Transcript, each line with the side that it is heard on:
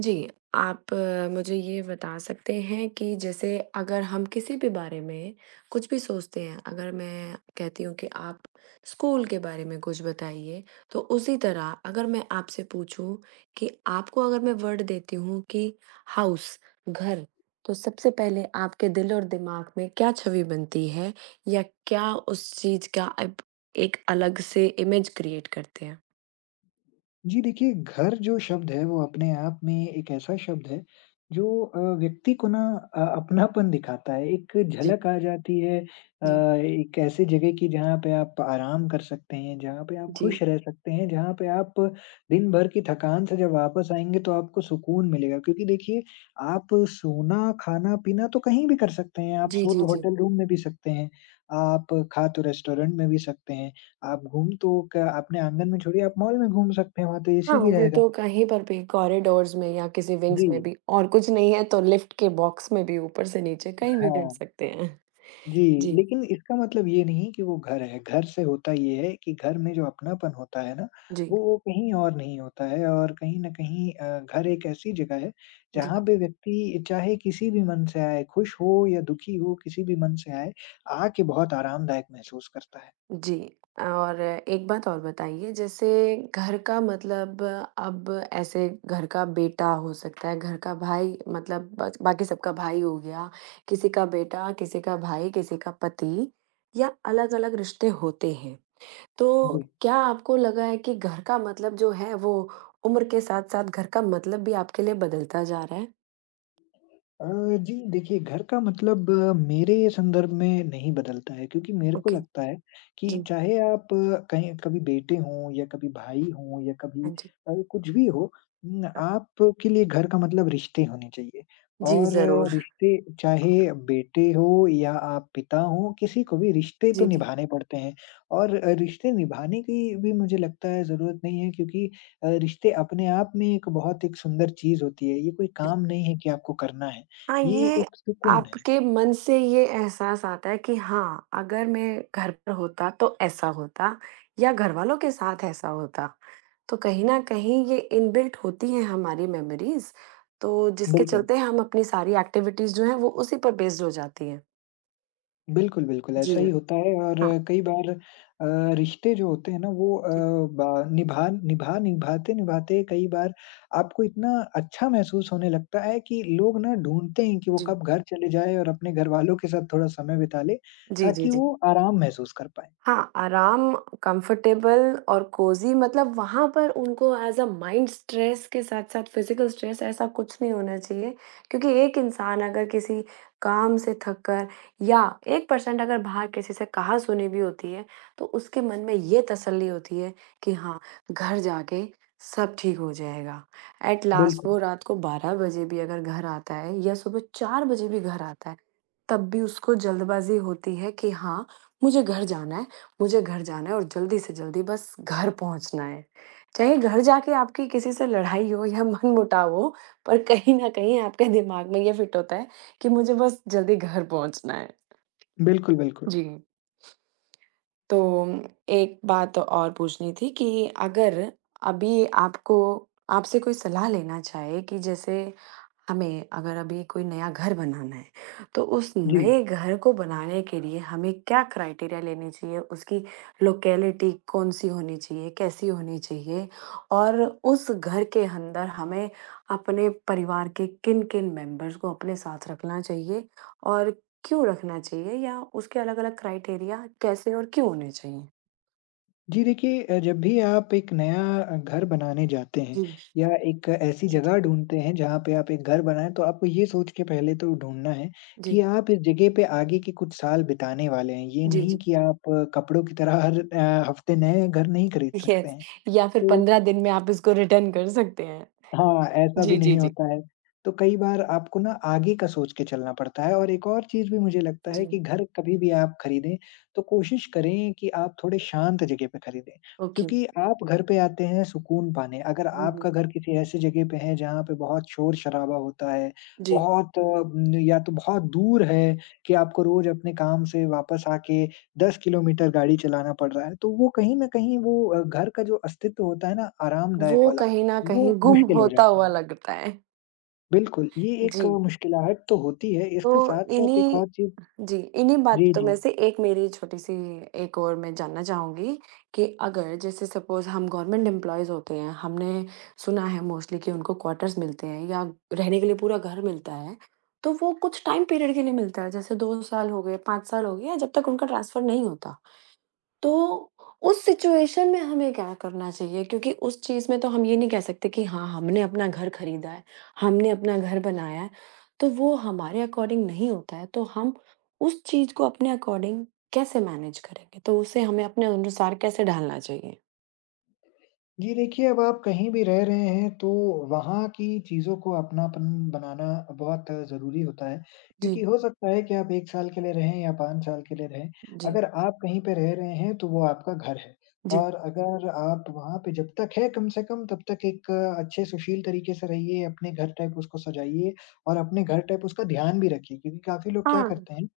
right: जी, आप मुझे ये बता सकते हैं कि जैसे अगर हम किसी भी बारे में कुछ भी सोचते हैं, अगर मैं कहती हूँ कि आप स्कूल के बारे में कुछ बताइए, तो उसी तरह अगर मैं आपसे पूछूँ कि आपको अगर मैं वर्ड देती हूँ कि हाउस, घर, तो सबसे पहले आपके दिल और दिमाग में क्या छवि बनती है या क्या उस चीज़ का आप एक अलग से इमेज क्रिएट करते हैं?
left: जी देखिए, घर जो शब्द है वो अपने आप में एक ऐसा शब्द है जो व्यक्ति को अपनापन दिखाता है। एक
right: जी।
left: झलक आ जाती है
right: जी,
left: एक ऐसी जगह की जहाँ पे आप आराम कर सकते हैं, जहाँ पे आप
right: जी।
left: खुश रह सकते हैं, जहाँ पे आप दिन भर की थकान से जब वापस आएँगे तो आपको सुकून मिलेगा। क्योंकि देखिए आप सोना, खाना-पीना तो कहीं भी कर सकते हैं, आप
right: जी,
left: सो
right: जी,
left: तो
right: जी।
left: होटल रूम में भी सकते हैं, आप खा तो रेस्टोरेंट में भी सकते हैं। आप घूम तो क्या अपने आँगन में छोड़िए, आप मॉल में घूम सकते हैं, वहाँ तो
right: हाँ,
left: एसी भी
right: वो
left: रहेगा।
right: तो कहीं पर भी कॉरिडोर्स में या किसी विंग्स में
left: जी,
right: भी और कुछ नहीं है तो लिफ्ट के बॉक्स में भी ऊपर से नीचे कहीं भी गिर
left: हाँ,
right: सकते हैं।
left: जी,
right: जी,
left: लेकिन इसका मतलब ये नहीं कि वो घर है। घर से होता ये है कि घर में जो अपनापन होता है ना,
right: जी,
left: वो कहीं और नहीं होता है और कहीं न कहीं घर एक ऐसी जगह है,
right: जी,
left: जहाँ पे व्यक्ति चाहे किसी भी मन से आए, खुश हो या दुखी हो, किसी भी मन से आए, आके बहुत आरामदायक महसूस करता है।
right: जी। और एक बात और बताइए जैसे घर का मतलब अब ऐसे घर का बेटा हो सकता है, घर का भाई मतलब ब बाकी सबका भाई हो गया, किसी का बेटा, किसी का भाई, किसी का पति या अलग-अलग रिश्ते होते हैं। तो
left: जी।
right: क्या आपको लगा है कि घर का मतलब जो है वो उम्र के साथ-साथ घर का मतलब भी आपके लिए बदलता जा रहा है?
left: अ, जी देखिए, घर का मतलब मेरे संदर्भ में नहीं बदलता है, क्योंकि मेरे को
right: ओके,
left: लगता है कि
right: जी,
left: चाहे आप कहीं कभी बेटे हों या कभी भाई हों या कभी
right: हाँ जी।
left: कुछ भी हो न, आपके लिए घर का मतलब रिश्ते होने चाहिए।
right: जी,
left: और
right: ज़रूर।
left: रिश्ते चाहे बेटे हो या आप पिता हो, किसी को भी रिश्ते तो
right: जी, जी,
left: निभाने पड़ते हैं। और रिश्ते निभाने की भी मुझे लगता है जरूरत नहीं है, क्योंकि रिश्ते अपने आप में एक बहुत एक सुंदर चीज होती है। ये कोई
right: जी।
left: काम नहीं है कि आपको करना है,
right: हाँ,
left: ये
right: ये
left: एक सुकून है।
right: आपके मन से ये एहसास आता है कि हाँ, अगर मैं घर पर होता तो ऐसा होता या घरवालों के साथ ऐसा होता। तो कहीं न कहीं ये इनबिल्ट होती हैं हमारी मेमोरीज़, तो जिसके
left: बिल्कुल,
right: चलते हम अपनी सारी एक्टिविटीज़ जो हैं वो उसी पर बेस्ड हो जाती हैं।
left: बिल्कुल, बिल्कुल,
right: जी,
left: ऐसा ही होता है। और
right: हाँ,
left: कई बार अ, रिश्ते जो होते हैं ना वो अ,
right: जी,
left: बा निभा निभा निभाते-निभाते कई बार आपको इतना अच्छा महसूस होने लगता है कि लोग ना ढूँढते हैं कि वो
right: जी।
left: कब घर चले जाएँ और अपने घरवालों के साथ थोड़ा समय बिता लें,
right: जी, जी,
left: ताकि
right: जी।
left: वो आराम महसूस कर पाएँ।
right: हाँ, आराम, कम्फ़र्टेबल और कोज़ी मतलब वहाँ पर उनको एज़ अ माइंड स्ट्रेस के साथ-साथ फ़िज़िकल स्ट्रेस ऐसा कुछ नहीं होना चाहिए। क्योंकि एक इंसान अगर किसी काम से थक कर या 1% अगर बाहर किसी से कहा-सुनी भी होती है, तो उसके मन में ये तसल्ली होती है कि हाँ, घर जाके सब ठीक हो जाएगा। एट लास्ट
left: बिल्कुल,
right: वो रात को 12 बजे भी अगर घर आता है या सुबह 4 बजे भी घर आता है, तब भी उसको जल्दबाज़ी होती है कि हाँ, मुझे घर जाना है मुझे घर जाना है और जल्दी से जल्दी बस घर पहुँचना है। चाहे घर जाके आपकी किसी से लड़ाई हो या मनमुटाव हो, पर कहीं न कहीं आपके दिमाग में ये फिट होता है कि मुझे बस जल्दी घर पहुँचना है।
left: बिल्कुल, बिल्कुल।
right: जी, तो एक बात और पूछनी थी कि अगर अभी आपको आपसे कोई सलाह लेना चाहे कि जैसे हमें अगर अभी कोई नया घर बनाना है, तो उस
left: जी।
right: नए घर को बनाने के लिए हमें क्या क्राइटेरिया लेने चाहिए? उसकी लोकेलिटी कौन-सी होनी चाहिए, कैसी होनी चाहिए? और उस घर के अंदर हमें अपने परिवार के किन-किन मेंबर्स को अपने साथ रखना चाहिए और क्यों रखना चाहिए या उसके अलग-अलग क्राइटेरिया कैसे और क्यों होने चाहिए?
left: जी देखिए, जब भी आप एक नया घर बनाने जाते हैं
right: जी।
left: या एक ऐसी
right: जी,
left: जगह ढूँढते हैं जहाँ पे आप एक घर बनाएँ, तो आपको ये सोच के पहले तो ढूँढना है कि आप इस जगह पे आगे के कुछ साल बिताने वाले हैं। ये
right: जी,
left: नहीं
right: जी।
left: कि आप कपड़ों की तरह हर हफ्ते नए घर नहीं खरीद
right: जी
left: सकते
right: यस
left: हैं।
right: या फिर
left: तो
right: 15 दिन में आप इसको रिटर्न कर सकते हैं।
left: हाँ, ऐसा भी
right: जी, जी,
left: नहीं
right: जी।
left: होता है। तो कई बार आपको ना आगे का सोच के चलना पड़ता है। और एक और चीज़ भी मुझे लगता
right: जी।
left: है कि घर कभी भी आप खरीदें, तो कोशिश करें कि आप थोड़े शांत जगह पे खरीदें।
right: ओके।
left: क्योंकि आप घर पे आते हैं सुकून पाने, अगर
right: हुँ, हुँ।
left: आपका घर किसी ऐसी जगह पे है जहाँ पे बहुत शोर-शराबा होता है,
right: जी,
left: बहुत या तो बहुत दूर है कि आपको रोज़ अपने काम से वापस आके 10 किलोमीटर गाड़ी चलाना पड़ रहा है, तो वो कहीं न कहीं वो घर का जो अस्तित्व होता है ना आरामदायक
right: वो
left: वाला,
right: कहीं न
left: वो
right: कहीं गुम
left: मुश्किल हो
right: होता
left: जाता
right: हुआ
left: है।
right: लगता है।
left: बिल्कुल, ये एक
right: जी,
left: मुश्किलाहट तो होती है, इसके
right: तो
left: साथ-साथ एक
right: इन्हीं
left: और चीज़।
right: जी, इन्हीं
left: जी,
right: बातों
left: जी।
right: में से एक मेरी छोटी-सी एक और मैं जानना चाहूँगी कि अगर जैसे सपोज़ हम गवर्नमेंट एम्प्लॉइज़ होते हैं, हमने सुना है मोस्टली कि उनको क्वार्टर्स मिलते हैं या रहने के लिए पूरा घर मिलता है, तो वो कुछ टाइम पीरियड के लिए मिलता है, जैसे 2 साल हो गए, 5 साल हो गए या जब तक उनका ट्रांसफ़र नहीं होता। तो उस सिचुएशन में हमें क्या करना चाहिए? क्योंकि उस चीज़ में तो हम ये नहीं कह सकते कि हाँ, हमने अपना घर खरीदा है, हमने अपना घर बनाया है, तो वो हमारे अकॉर्डिंग नहीं होता है। तो हम उस चीज़ को अपने अकॉर्डिंग कैसे मैनेज करेंगे? तो उसे हमें अपने अनुसार कैसे ढालना चाहिए?
left: जी, देखिए अब आप कहीं भी रह रहे हैं तो वहाँ की चीज़ों को अपनापन बनाना बहुत ज़रूरी होता है,
right: जी,
left: क्योंकि हो सकता है कि आप 1 साल के लिए रहें या 5 साल के लिए रहें,
right: जी,
left: अगर आप कहीं पे रह रहे हैं तो वो आपका घर है।
right: जी।
left: और अगर आप वहाँ पे जब तक है कम से कम तब तक एक अच्छे सुशील तरीके से रहिए, अपने घर टाइप उसको सजाइए और अपने घर टाइप उसका ध्यान भी रखिए, क्योंकि काफ़ी लोग क्या
right: हाँ।
left: करते हैं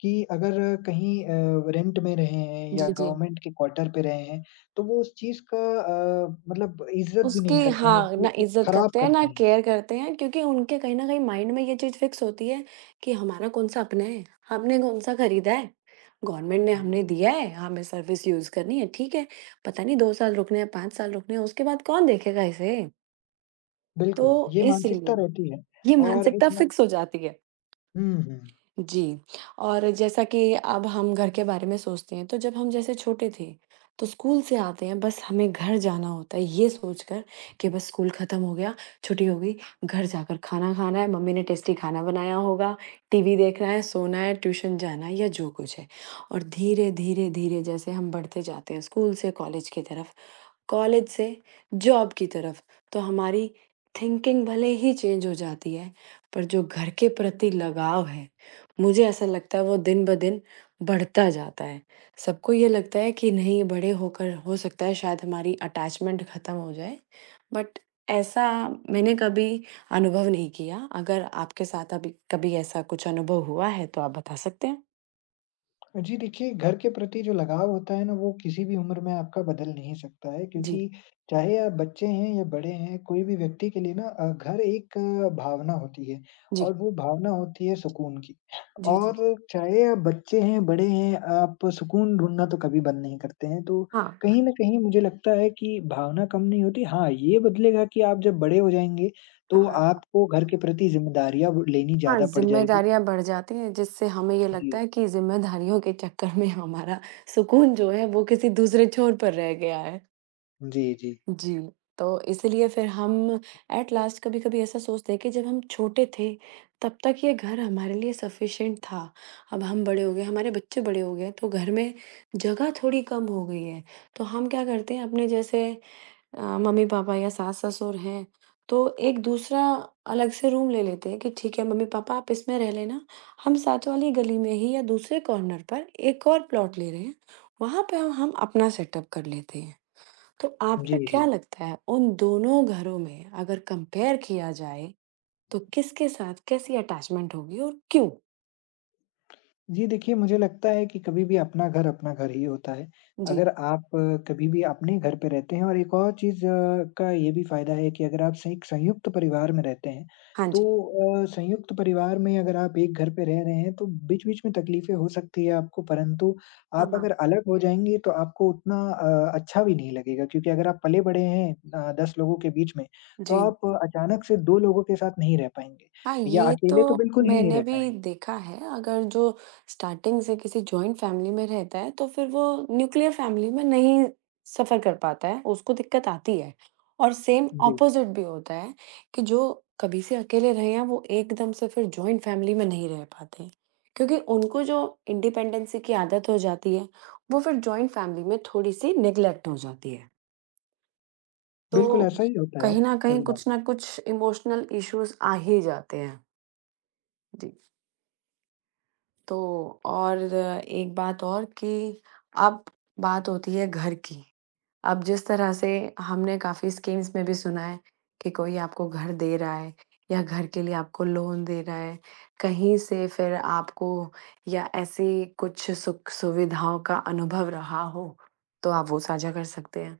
left: कि अगर कहीं रेंट में रहे हैं या
right: जी, जी।
left: गवर्नमेंट के क्वार्टर पे रहे हैं, तो वो उस चीज़ का मतलब इज़्ज़त भी
right: उसकी
left: नहीं करते हैं, उस
right: हाँ, ना
left: चीज़ को
right: इज़्ज़त
left: खराब
right: करते हैं, ना
left: करते हैं।
right: केयर करते हैं क्योंकि उनके कहीं न कहीं माइंड में ये चीज़ फ़िक्स होती है कि हमारा कौन-सा अपना है, हमने कौन-सा खरीदा है, गवर्नमेंट ने
left: हुँ,
right: हमने
left: जी।
right: दिया है, हमें सर्विस यूज़ करनी है, ठीक है। पता नहीं 2 साल रुकने हैं, 5 साल रुकने हैं, उसके बाद कौन देखेगा इसे? तो
left: बिल्कुल, ये मानसिकता
right: इसलिए
left: रहती है
right: ये
left: और
right: मानसिकता
left: इसमें
right: फ़िक्स हो जाती है।
left: हुँ, हुँ।
right: जी, और जैसा कि अब हम घर के बारे में सोचते हैं, तो जब हम जैसे छोटे थे, तो स्कूल से आते हैं, बस हमें घर जाना होता है, ये सोचकर कि बस स्कूल खत्म हो गया, छुट्टी हो गई, घर जाकर खाना खाना है, मम्मी ने टेस्टी खाना बनाया होगा, टीवी देखना है, सोना है, ट्यूशन जाना है या जो कुछ है। और धीरे, धीरे, धीरे जैसे हम बढ़ते जाते हैं स्कूल से कॉलेज की तरफ, कॉलेज से जॉब की तरफ तो हमारी थिंकिंग भले ही चेंज हो जाती है पर जो घर के प्रति लगाव है मुझे ऐसा लगता है वो दिन ब दिन बढ़ता जाता है। सबको ये लगता है कि नहीं बड़े होकर हो सकता है शायद हमारी अटैचमेंट ख़त्म हो जाए बट ऐसा मैंने कभी अनुभव नहीं किया। अगर आपके साथ अभी कभी ऐसा कुछ अनुभव हुआ है तो आप बता सकते हैं?
left: जी देखिए, घर के प्रति जो लगाव होता है ना, वो किसी भी उम्र में आपका बदल नहीं सकता है,
right: जी,
left: क्योंकि चाहे आप बच्चे हैं या बड़े हैं, कोई भी व्यक्ति के लिए ना घर एक भावना होती है
right: जी,
left: और वो भावना होती है सुकून की।
right: जी, जी।
left: और चाहे आप बच्चे हैं, बड़े हैं, आप सुकून ढूँढना तो कभी बंद नहीं करते हैं। तो
right: हाँ,
left: कहीं न कहीं मुझे लगता है कि भावना कम नहीं होती। हाँ, ये बदलेगा कि आप जब बड़े हो जाएँगे, तो
right: हाँ।
left: आपको घर के प्रति ज़िम्मेदारियाँ ब लेनी
right: हाँ,
left: ज़्यादा पड़ जाएगी।
right: ज़िम्मेदारियाँ बढ़ जाती हैं जिससे हमें ये लगता
left: जी।
right: है कि ज़िम्मेदारियों के चक्कर में हमारा सुकून जो है वो किसी दूसरे छोर पर रह गया है।
left: जी, जी।
right: जी, तो इसीलिए फिर हम एट लास्ट कभी-कभी ऐसा सोचते हैं कि जब हम छोटे थे तब तक ये घर हमारे लिए सफ़िशिएंट था। अब हम बड़े हो गए, हमारे बच्चे बड़े हो गए तो घर में जगह थोड़ी कम हो गई है। तो हम क्या करते हैं अपने जैसे मम्मी-पापा या सास-ससुर हैं, तो एक दूसरा अलग से रूम ले लेते हैं कि ठीक है मम्मी-पापा आप इसमें रह लेना, हम साथ वाली गली में ही या दूसरे कॉर्नर पर एक और प्लॉट ले रहे हैं, वहाँ पे हम अपना सेटअप कर लेते हैं। तो
left: जी,
right: आपको क्या
left: जी।
right: लगता है उन दोनों घरों में अगर कंपेयर किया जाए, तो किसके साथ कैसी अटैचमेंट होगी और क्यों?
left: जी, देखिए मुझे लगता है कि कभी भी अपना घर ही होता है।
right: जी।
left: अगर आप कभी भी अपने घर पे रहते हैं और एक और चीज़ का ये भी फ़ायदा है कि अगर आप स एक संयुक्त परिवार में रहते हैं,
right: हाँ जी।
left: तो संयुक्त परिवार में अगर आप एक घर पे रह रहे हैं, तो बीच-बीच में तकलीफ़ें हो सकती है आपको, परंतु
right: हाँ,
left: आप
right: हाँ।
left: अगर अलग हो जाएँगे, तो आपको उतना अच्छा भी नहीं लगेगा, क्योंकि अगर आप पले-बड़े हैं 10 लोगों के बीच में, तो
right: जी।
left: आप अचानक से 2 लोगों के साथ नहीं रह पाएँगे
right: हाँ,
left: या
right: ये
left: अकेले तो
right: तो
left: बिल्कुल ही नहीं
right: मैंने
left: रह
right: भी
left: पाएँगे।
right: देखा है, अगर जो स्टार्टिंग से किसी जॉइंट फ़ैमिली में रहता है, तो फिर वो न्यूक्लियर फ़ैमिली में नहीं सफ़र कर पाता है, उसको दिक्कत आती है। और सेम
left: जी।
right: ऑपोज़िट भी होता है कि जो कभी से अकेले रहे हैं, वो एकदम से फिर जॉइंट फ़ैमिली में नहीं रह पाते। क्योंकि उनको जो इंडिपेंडेंसी की आदत हो जाती है, वो फिर जॉइंट फ़ैमिली में थोड़ी-सी नेगलेक्ट हो जाती है। तो
left: बिल्कुल, ऐसा ही होता है
right: कहीं न कहीं
left: कई बार।
right: कुछ न कुछ इमोशनल इश्यूज़ आ ही जाते हैं। जी। तो और एक बात और कि अब बात होती है घर की। अब जिस तरह से हमने काफ़ी स्कीम्स में भी सुना है कि कोई आपको घर दे रहा है या घर के लिए आपको लोन दे रहा है, कहीं से फिर आपको या ऐसी कुछ सुख सुविधाओं का अनुभव रहा हो, तो आप वो साझा कर सकते हैं।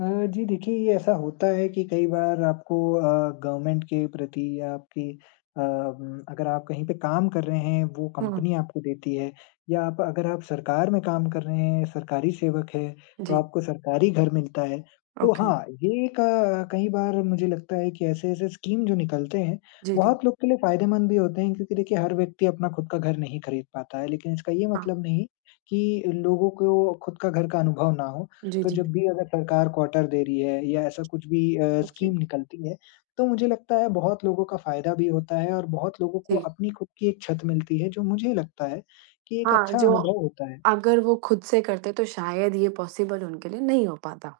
left: अ, जी देखिए, ये ऐसा होता है कि कई बार आपको गवर्नमेंट के प्रति या आपकी अगर आप कहीं पे काम कर रहे हैं, वो
right: हुँ,
left: कंपनी आपको देती है, या आप अगर आप सरकार में काम कर रहे हैं, सरकारी सेवक हैं, तो
right: जी,
left: आपको सरकारी घर मिलता है। तो
right: ओके।
left: हाँ, ये एक कई बार मुझे लगता है कि ऐसे-ऐसे स्कीम जो निकलते हैं,
right: जी, जी।
left: बहुत लोग के लिए फ़ायदेमंद भी होते हैं, क्योंकि देखिए हर व्यक्ति अपना खुद का घर नहीं खरीद पाता है। लेकिन इसका ये
right: हाँ,
left: मतलब नहीं कि लोगों को खुद का घर का अनुभव ना हो।
right: जी,
left: तो
right: जी।
left: जब भी अगर सरकार क्वार्टर दे रही है या ऐसा कुछ भी
right: ओके,
left: स्कीम निकलती है, तो मुझे लगता है बहुत लोगों का फ़ायदा भी होता है और बहुत लोगों को
right: जी।
left: अपनी खुद की एक छत मिलती है, जो मुझे लगता है कि एक
right: हाँ,
left: अच्छा
right: जो
left: अनुभव होता है।
right: अगर वो खुद से करते तो शायद ये पॉसिबल उनके लिए नहीं हो पाता।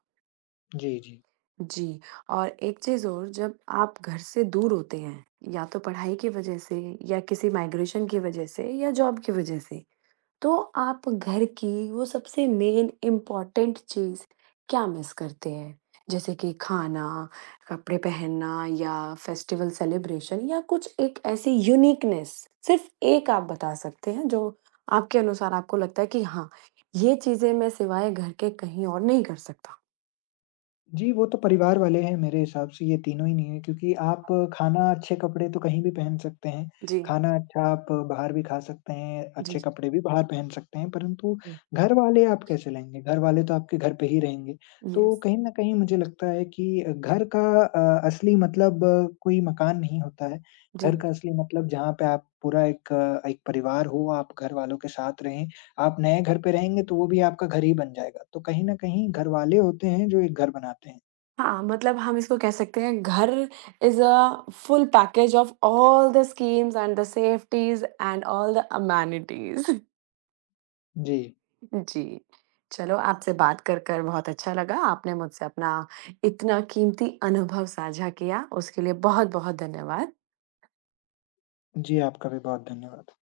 left: जी, जी।
right: जी, और एक चीज़ और जब आप घर से दूर होते हैं, या तो पढ़ाई की वजह से या किसी माइग्रेशन की वजह से या जॉब की वजह से, तो आप घर की वो सबसे मेन इम्पोर्टेंट चीज़ क्या मिस करते हैं? जैसे कि खाना, कपड़े पहनना या फेस्टिवल सेलिब्रेशन या कुछ एक ऐसी यूनिकनेस, सिर्फ़ एक आप बता सकते हैं जो आपके अनुसार आपको लगता है कि हाँ, ये चीज़ें मैं सिवाय घर के कहीं और नहीं कर सकता?
left: जी, वो तो परिवार वाले हैं मेरे हिसाब से, ये तीनों ही नहीं है क्योंकि आप खाना अच्छे कपड़े तो कहीं भी पहन सकते हैं।
right: जी,
left: खाना अच्छा आप बाहर भी खा सकते हैं,
right: जी।
left: अच्छे कपड़े भी बाहर पहन सकते हैं, परंतु घर वाले आप कैसे लाएँगे? घर वाले तो आपके घर पे ही रहेंगे। तो
right: यस,
left: कहीं न कहीं मुझे लगता है कि घर का असली मतलब कोई मकान नहीं होता है। घर
right: जी।
left: का असली मतलब जहाँ पे आप पूरा एक एक परिवार हो, आप घर वालों के साथ रहें, आप नए घर पे रहेंगे तो वो भी आपका घर ही बन जाएगा। तो कहीं न कहीं घरवाले होते हैं जो एक घर बनाते हैं।
right: हाँ, मतलब हम इसको कह सकते हैं घर is a full package of all the schemes and the safeties and all the amenities
left: जी।
right: जी। चलो आपसे बात कर बहुत अच्छा लगा। आपने मुझसे अपना इतना कीमती अनुभव साझा किया, उसके लिए बहुत-बहुत धन्यवाद।
left: जी, आपका भी बहुत धन्यवाद।